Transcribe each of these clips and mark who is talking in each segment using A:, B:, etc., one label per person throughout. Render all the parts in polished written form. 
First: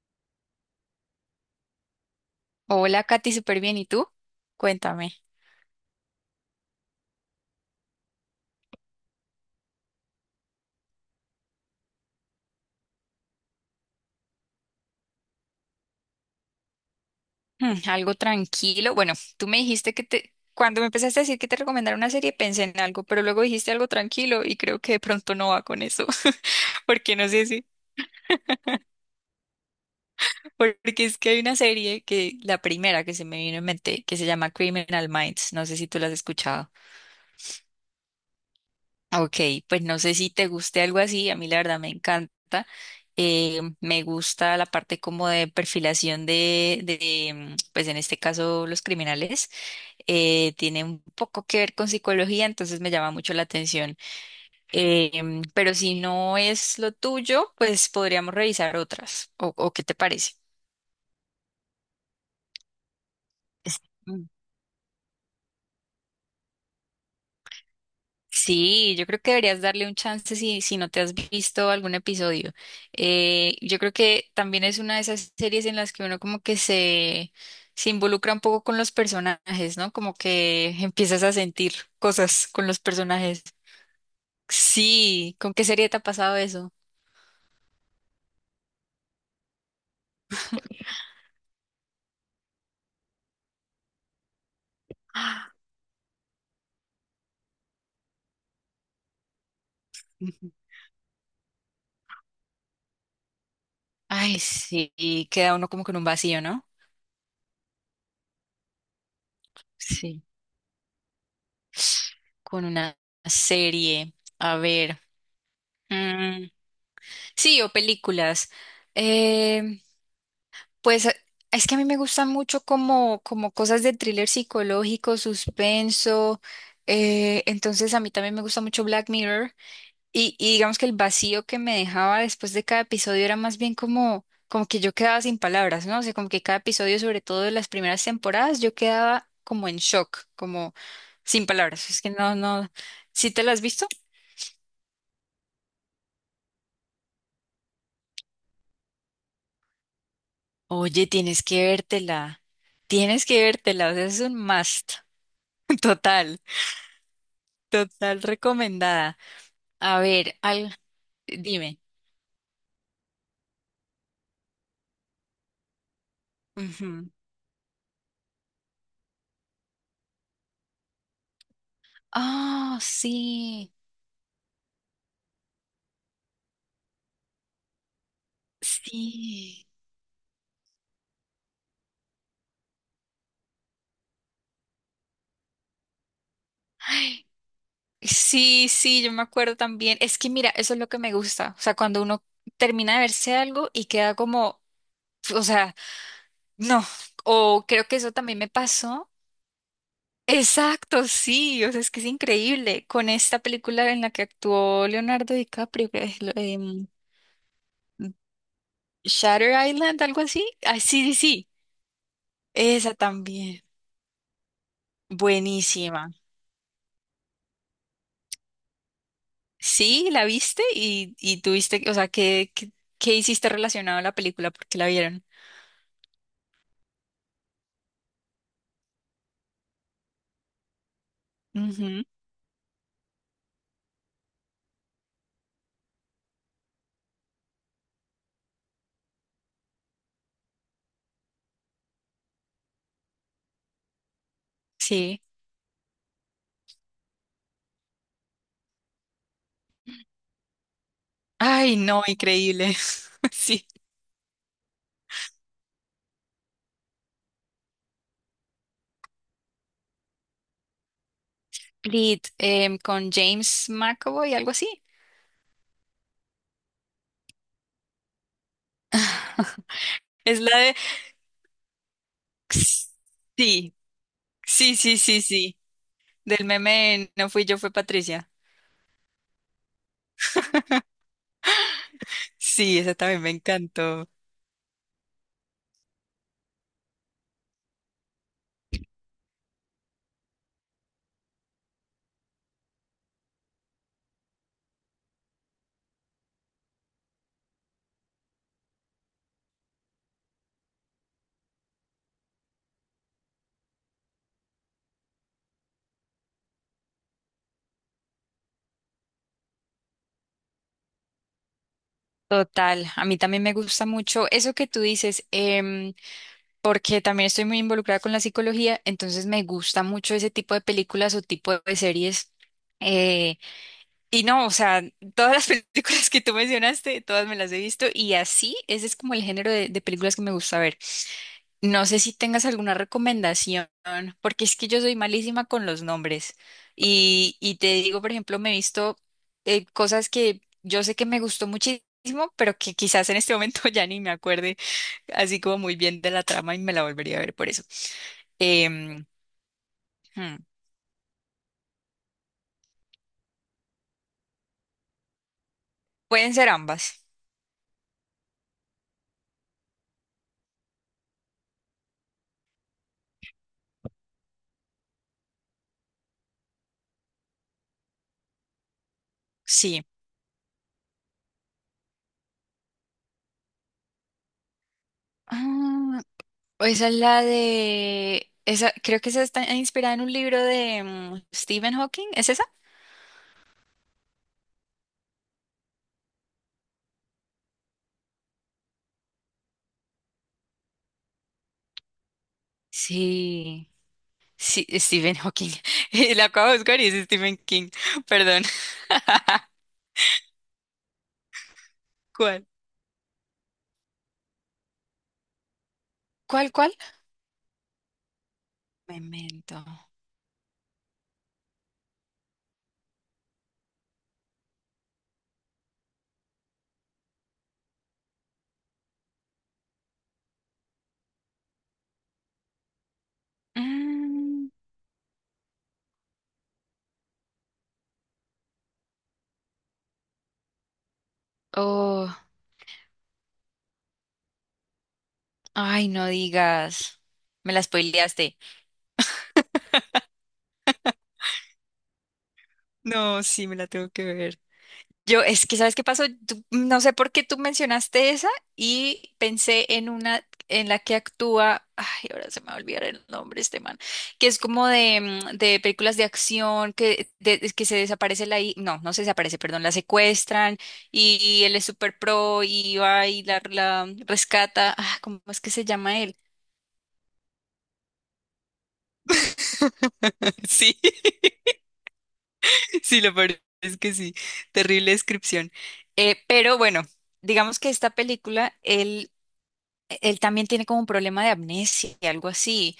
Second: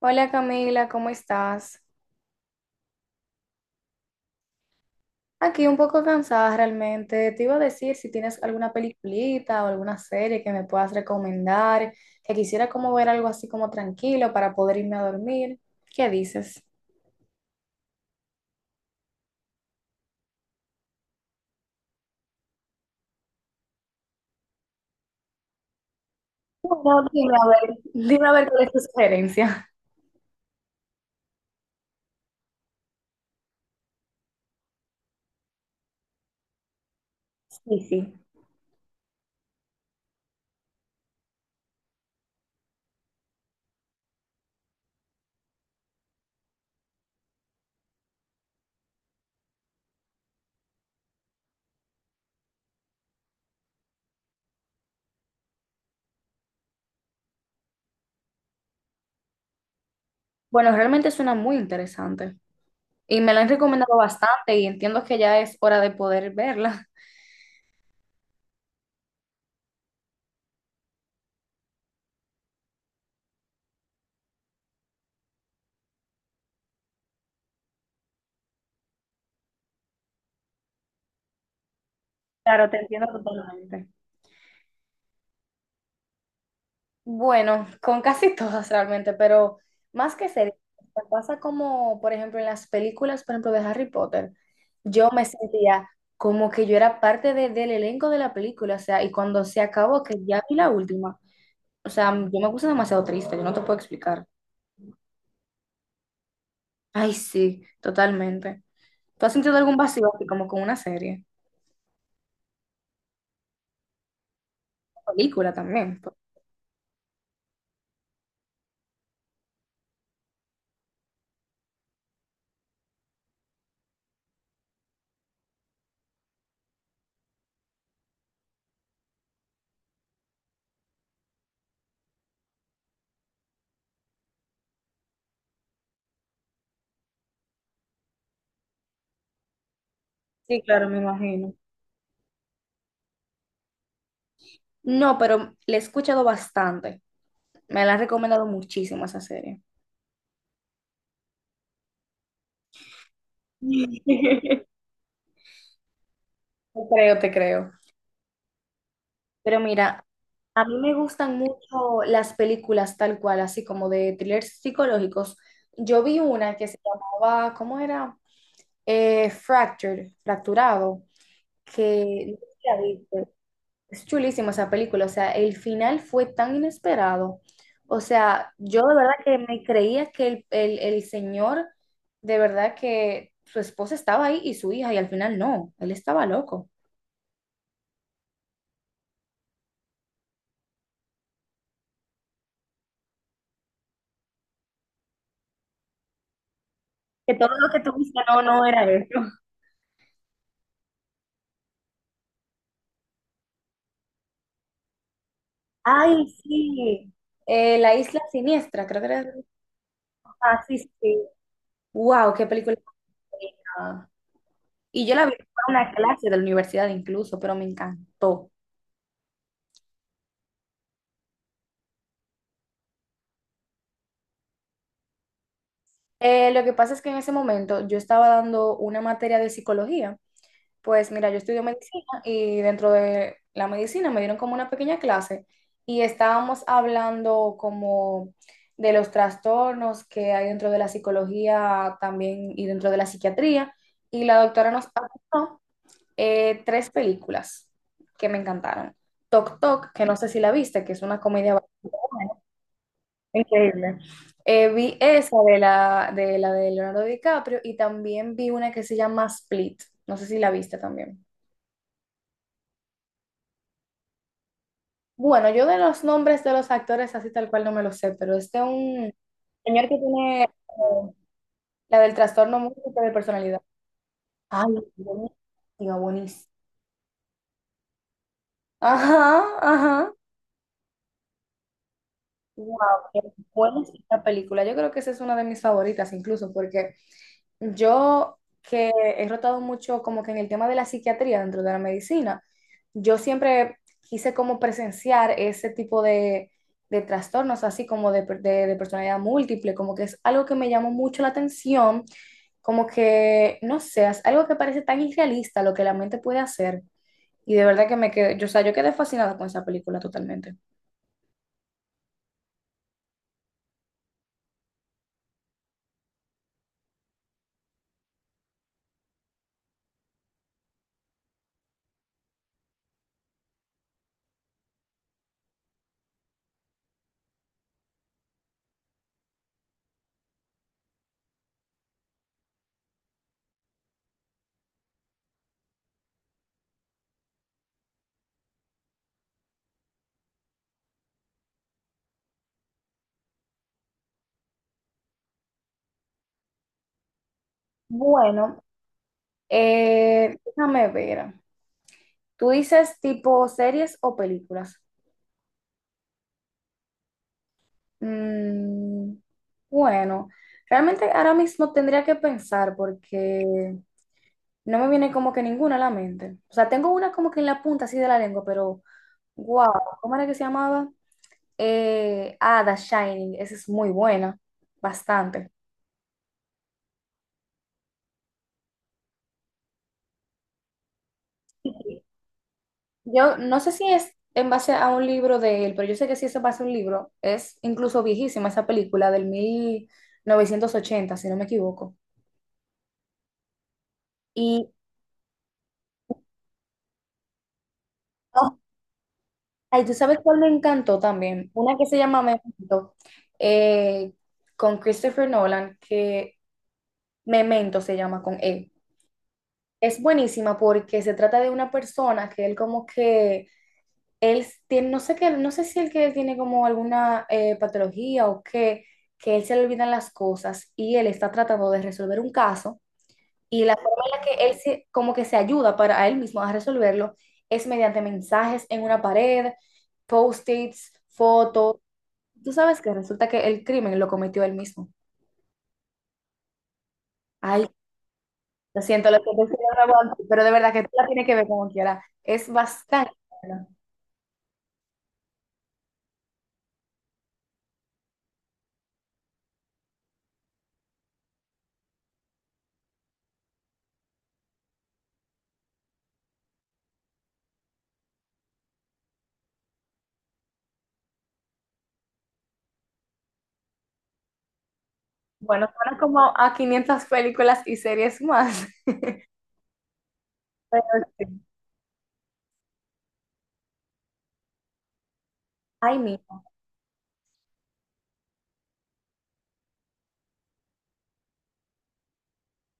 A: Hola Camila, ¿cómo estás?
B: Hola, Katy, súper bien. ¿Y tú? Cuéntame.
A: Aquí un poco cansada realmente. Te iba a decir si tienes alguna peliculita o alguna serie que me puedas recomendar, que quisiera como ver algo así como tranquilo para poder irme a dormir. ¿Qué dices?
B: Algo tranquilo. Bueno, tú me dijiste cuando me empezaste a decir que te recomendara una serie, pensé en algo, pero luego dijiste algo tranquilo y creo que de pronto no va con eso.
A: Bueno,
B: Porque no
A: dime
B: sé
A: a
B: si,
A: ver, Dime a ver cuál es tu sugerencia.
B: porque es que hay una serie la primera que se me vino en mente, que se llama Criminal Minds. No sé si tú la has escuchado.
A: Sí, sí.
B: Ok, pues no sé si te guste algo así. A mí la verdad me encanta. Me gusta la parte como de perfilación de pues en este caso los criminales. Tiene un poco que ver con psicología, entonces me llama mucho la atención. Pero si no es lo tuyo, pues podríamos revisar otras. O qué te parece?
A: Bueno, realmente suena muy interesante y me la han recomendado bastante y entiendo que ya es hora de poder verla.
B: Sí, yo creo que deberías darle un chance si no te has visto algún episodio. Yo creo que también es una de esas series en las que uno como se involucra un poco con los personajes, ¿no? Como que empiezas a sentir cosas con
A: Claro, te
B: los
A: entiendo
B: personajes.
A: totalmente.
B: Sí, ¿con qué serie te ha pasado eso?
A: Bueno, con casi todas realmente, pero más que series, me pasa como, por ejemplo, en las películas, por ejemplo, de Harry Potter, yo me sentía como que yo era parte del elenco de la película, o sea, y cuando se acabó, que ya
B: Ujú.
A: vi la última, o sea, yo me puse demasiado triste, yo no te puedo explicar.
B: Ay, sí, y queda uno como con un vacío, ¿no?
A: Ay, sí, totalmente. ¿Tú has sentido algún vacío
B: Sí.
A: así como con una serie?
B: Con una serie. A ver.
A: Película también, pues.
B: mm, Sí, o películas. Eh, Pues eh, es que a mí me gustan mucho como, como cosas de thriller psicológico, suspenso. Entonces a mí también me gusta mucho Black Mirror. Y digamos que el vacío que me dejaba después de cada episodio era más bien como, como que yo quedaba sin palabras, ¿no? O sea, como que cada episodio, sobre todo de las primeras temporadas, yo quedaba como en shock,
A: Sí,
B: como
A: claro, me
B: sin
A: imagino.
B: palabras. Es que no, no. ¿Sí te la has visto?
A: No, pero le he escuchado bastante. Me la han recomendado muchísimo esa serie.
B: Oye, tienes que vértela. Tienes que vértela. O sea, es un must total.
A: Te creo, te creo.
B: Total recomendada.
A: Pero
B: A
A: mira,
B: ver,
A: a
B: al,
A: mí me gustan
B: Dime.
A: mucho las películas tal cual, así como de thrillers psicológicos. Yo vi una que se
B: Ujú.
A: llamaba, ¿cómo era? Fractured, Fracturado, que no sé si la
B: Ah,
A: viste.
B: sí,
A: Es chulísima esa película, o sea, el final fue tan inesperado. O sea, yo de verdad que me
B: sí.
A: creía que el señor, de verdad que su esposa estaba ahí y su hija, y al final no, él estaba loco.
B: Ay, sí, sí, yo me acuerdo también. Es que mira, eso es lo que me gusta. O sea, cuando uno termina de verse algo y queda como, o sea, no.
A: Que todo
B: O
A: lo que
B: creo
A: tú
B: que eso
A: viste
B: también
A: no,
B: me
A: no era
B: pasó.
A: eso.
B: Exacto, sí. O sea, es que es increíble. Con esta película en la que actuó Leonardo DiCaprio, que es
A: Ay, sí. La Isla Siniestra, creo que era.
B: Shutter Island, algo así.
A: Ah, sí,
B: Ah,
A: sí,
B: sí, sí,
A: sí.
B: sí.
A: Wow, qué película
B: Esa también.
A: bonita. Y yo la vi en una
B: Buenísima.
A: clase de la universidad incluso, pero me encantó.
B: Sí, la viste y tuviste, o sea, ¿ qué hiciste relacionado a la película? Porque la vieron.
A: Lo que pasa es que en ese momento yo estaba dando una materia de psicología. Pues mira, yo estudio
B: Ujú.
A: medicina y dentro de la medicina me dieron como una pequeña clase y estábamos hablando como de los trastornos que hay dentro de la psicología también y dentro de la psiquiatría. Y la doctora nos
B: Sí.
A: apuntó tres películas que me encantaron. Tok Tok, que no sé si la viste, que es una comedia
B: Ay,
A: bastante
B: no, increíble. Sí.
A: increíble. Vi esa de la de Leonardo DiCaprio y también vi una que se llama Split. No sé si la viste también.
B: Con James McAvoy, algo así.
A: Bueno, yo de los nombres de los actores así tal cual no me lo sé, pero este es de un señor que
B: Es
A: tiene
B: la de...
A: la del trastorno múltiple de personalidad.
B: Sí,
A: Ay,
B: sí, sí, sí, sí.
A: buenísima,
B: Del
A: buenísima.
B: meme No fui yo, fue Patricia.
A: Ajá, ajá. Wow,
B: Sí, esa
A: qué
B: también me
A: buena es
B: encantó.
A: esta película. Yo creo que esa es una de mis favoritas incluso, porque yo que he rotado mucho como que en el tema de la psiquiatría dentro de la medicina, yo siempre quise como presenciar ese tipo de trastornos, así como de, de personalidad múltiple, como que es algo que me llamó mucho la atención, como que, no sé, es algo que parece tan irrealista lo que la mente puede hacer. Y de verdad que me quedé, yo, o sea, yo quedé fascinada con esa película totalmente.
B: Total, a mí también me gusta mucho eso que tú dices. Porque también estoy muy involucrada con la psicología, entonces me gusta mucho ese tipo de películas o tipo de series. Eh, y no, o sea, todas las películas que tú mencionaste, todas me las he visto y así, ese es como el género de películas que me gusta ver. No sé si tengas alguna recomendación, porque es que yo soy malísima con los nombres. Y te digo, por ejemplo, me he visto cosas que yo sé que me gustó muchísimo, pero que quizás en este momento ya ni me acuerde así como muy bien de la trama y me la volvería a ver por eso.
A: Bueno,
B: Em, hmm,
A: déjame ver. ¿Tú dices tipo series o películas?
B: Pueden ser ambas,
A: Mm, bueno, realmente ahora mismo tendría que pensar porque no me viene como que ninguna a la mente. O sea, tengo una como que en la punta así de la lengua, pero wow,
B: sí.
A: ¿cómo era que se llamaba? The Shining, esa es muy buena, bastante.
B: Ah, esa es la de... Esa, creo que esa está inspirada en un libro de Stephen Hawking, ¿es esa?
A: Yo no sé si es en base a un libro de él, pero yo sé que sí es en base a un libro. Es incluso viejísima esa película del 1980 si no me equivoco.
B: Sí, sí,
A: Y,
B: Stephen Hawking. Y la acabo de buscar y es Stephen King, perdón.
A: oh, ay, ¿tú sabes cuál me encantó también? Una que se llama
B: ¿Cuál?
A: Memento, eh, con Christopher Nolan, que
B: Cuál?
A: Memento se llama con él.
B: Memento.
A: Es buenísima porque se trata de una persona que él como que él tiene, no sé qué, no sé si él que tiene como alguna patología o qué, que él se le olvidan las cosas y él está tratando de resolver un caso y la forma en la que
B: Mm,
A: él se, como que se ayuda para a él mismo a resolverlo es mediante mensajes en una pared, post-its, fotos.
B: oh,
A: Tú sabes que resulta que el crimen lo cometió él mismo.
B: ay, no digas. Me la
A: Ay,
B: spoileaste.
A: lo siento, sí, lo aguanto, pero de verdad que tú la tienes que ver como quiera. Es bastante
B: No, sí, me la
A: bueno.
B: tengo que ver. Yo, es que, ¿sabes qué pasó? No sé por qué tú mencionaste esa y pensé en una en la que actúa, ay, ahora se me va a olvidar el nombre este man, que es como de películas de acción, es que se desaparece no, no se desaparece, perdón, la secuestran y él es super pro y va y la rescata. Ah, ¿cómo es que se
A: Bueno, suena
B: llama él?
A: como a 500 películas y series más.
B: Sí,
A: Pero sí,
B: sí, lo peor es que sí, terrible descripción.
A: ahí mismo.
B: Pero bueno. Digamos que esta película, él también tiene como un problema de amnesia, y algo así.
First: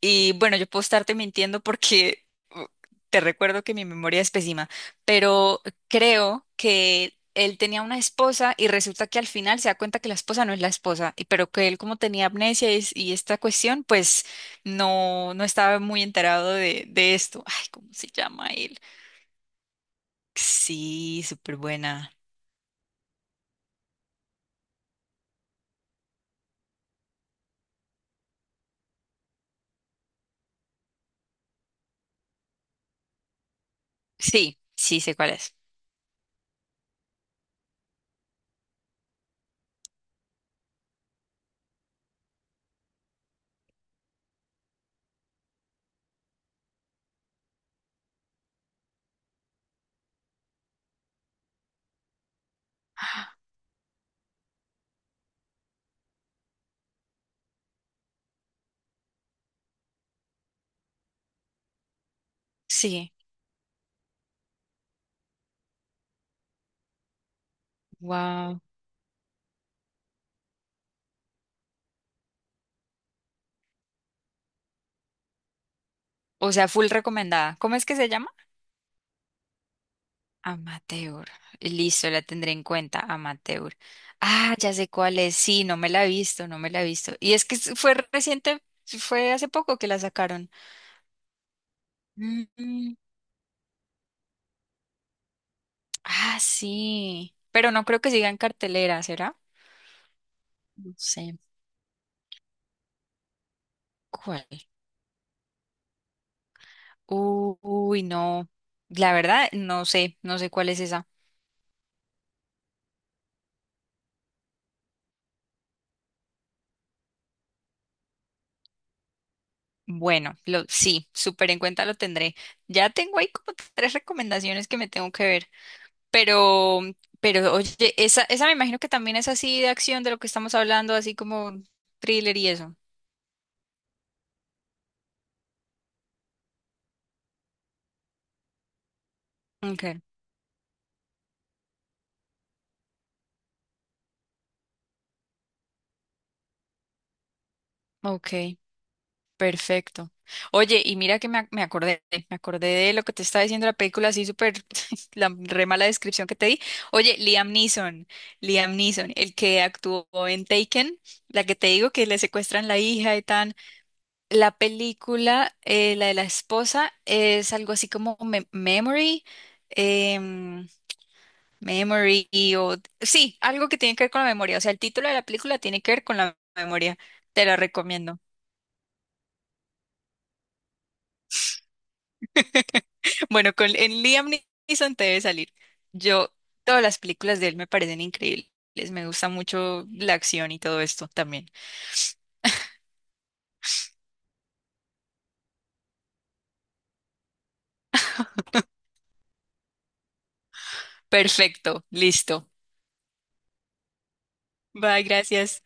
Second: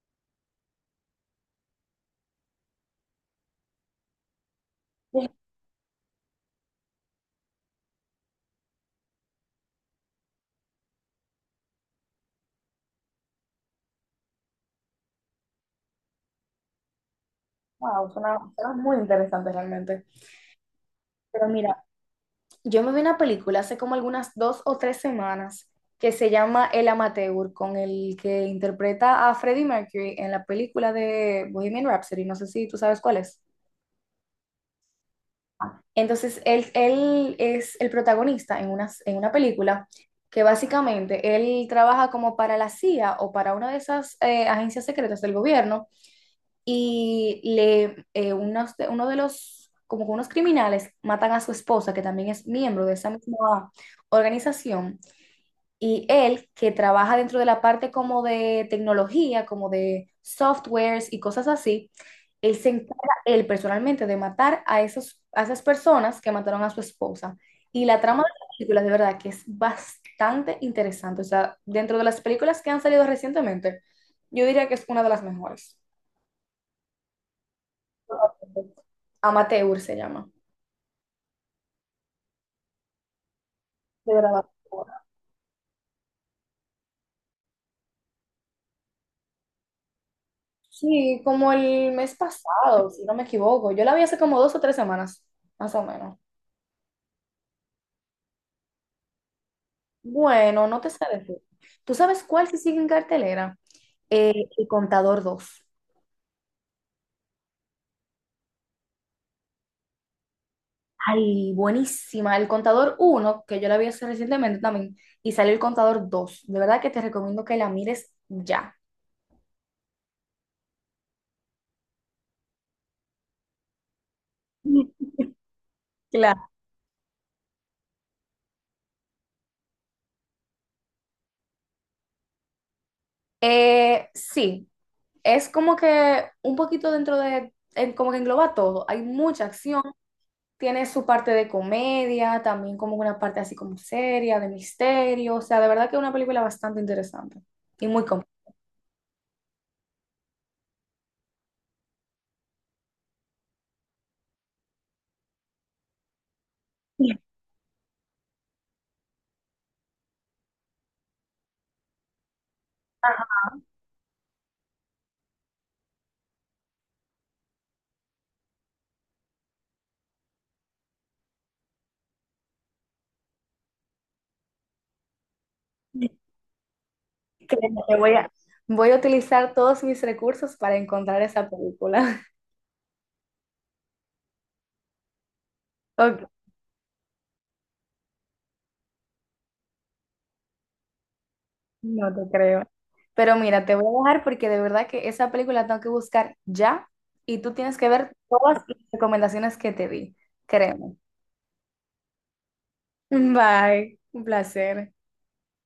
B: Y bueno, yo puedo estarte mintiendo porque uh, te recuerdo que mi memoria es pésima,
A: Dije,
B: pero creo que él tenía una esposa y resulta que al final se da cuenta que la esposa no es la esposa, pero que él como tenía amnesia y esta cuestión, pues no, no estaba muy enterado de esto. Ay, ¿cómo se
A: Wow, suena,
B: llama
A: suena
B: él?
A: muy interesante realmente.
B: Sí,
A: Pero
B: súper
A: mira,
B: buena.
A: yo me vi una película hace como algunas 2 o 3 semanas que se llama El Amateur, con el que interpreta a Freddie Mercury en la película de Bohemian Rhapsody. No sé si tú sabes cuál es.
B: Sí, sí, sé cuál es.
A: Entonces, él es el protagonista en una, película que básicamente él trabaja como para la CIA o para una de esas agencias secretas del gobierno y le, uno de los, como que unos criminales matan a su esposa, que también es miembro de esa misma organización, y él, que trabaja dentro de la parte como de tecnología, como de softwares y cosas así, él se encarga,
B: Sí,
A: él personalmente, de matar a esos, a esas personas que mataron a su esposa. Y la trama de las
B: wow.
A: películas, de verdad, que es bastante interesante. O sea, dentro de las películas que han salido recientemente, yo diría que es una de las mejores.
B: O sea, full recomendada. ¿Cómo es que se llama?
A: Amateur se llama
B: Amateur. Listo, la tendré en cuenta, amateur.
A: de
B: Ah,
A: grabación.
B: ya sé cuál es. Sí, no me la he visto, no me la he visto. Y es que fue reciente, fue hace poco que la sacaron.
A: Sí, como el mes pasado,
B: Mm,
A: si no me equivoco. Yo la vi hace como 2 o 3 semanas, más o menos.
B: ah, sí. Pero no creo que siga en cartelera, ¿será?
A: Bueno, no te
B: No
A: sé decir.
B: sé.
A: ¿Tú sabes cuál se sigue en cartelera?
B: ¿Cuál?
A: El Contador dos.
B: Uy, no. La verdad, no sé, no sé cuál es esa.
A: Ay, buenísima. El Contador uno que yo la vi hace recientemente también, y salió El Contador dos. De verdad que te recomiendo que la mires ya.
B: Bueno, lo, sí, súper en cuenta lo tendré. Ya tengo ahí como 3 recomendaciones que me tengo que ver.
A: Claro.
B: Pero, pero oye, esa me imagino que también es así de acción de lo que estamos hablando, así como thriller y eso.
A: Sí, es como que un poquito dentro de, como que engloba todo. Hay mucha acción,
B: Okay,
A: tiene su parte de comedia, también como una parte así como seria, de misterio. O sea, de verdad que es una película bastante interesante y muy completa.
B: okay, perfecto. Oye, y mira que me acordé de lo que te estaba diciendo la película, así súper, la re mala descripción que te di. Oye, Liam Neeson, Liam Neeson, el que actuó en Taken, la que te digo que le secuestran la hija y tan. La película, la de la esposa, es algo así como Memory. em, Memory o... Sí, algo que tiene que ver con la memoria. O sea, el título de la película tiene que ver con la memoria. Te la
A: Créeme que Voy
B: recomiendo.
A: a, voy a utilizar todos mis recursos para encontrar esa película.
B: Bueno, con en Liam Neeson te debe salir.
A: Ok,
B: Yo, todas las películas de él me parecen increíbles. Me gusta mucho la acción y todo esto también.
A: no te creo. Pero mira, te voy a dejar porque de verdad que esa película tengo que buscar ya y tú tienes que ver todas las recomendaciones que te di. Créeme.
B: Perfecto, listo.
A: Bye, un placer.
B: Bye, gracias.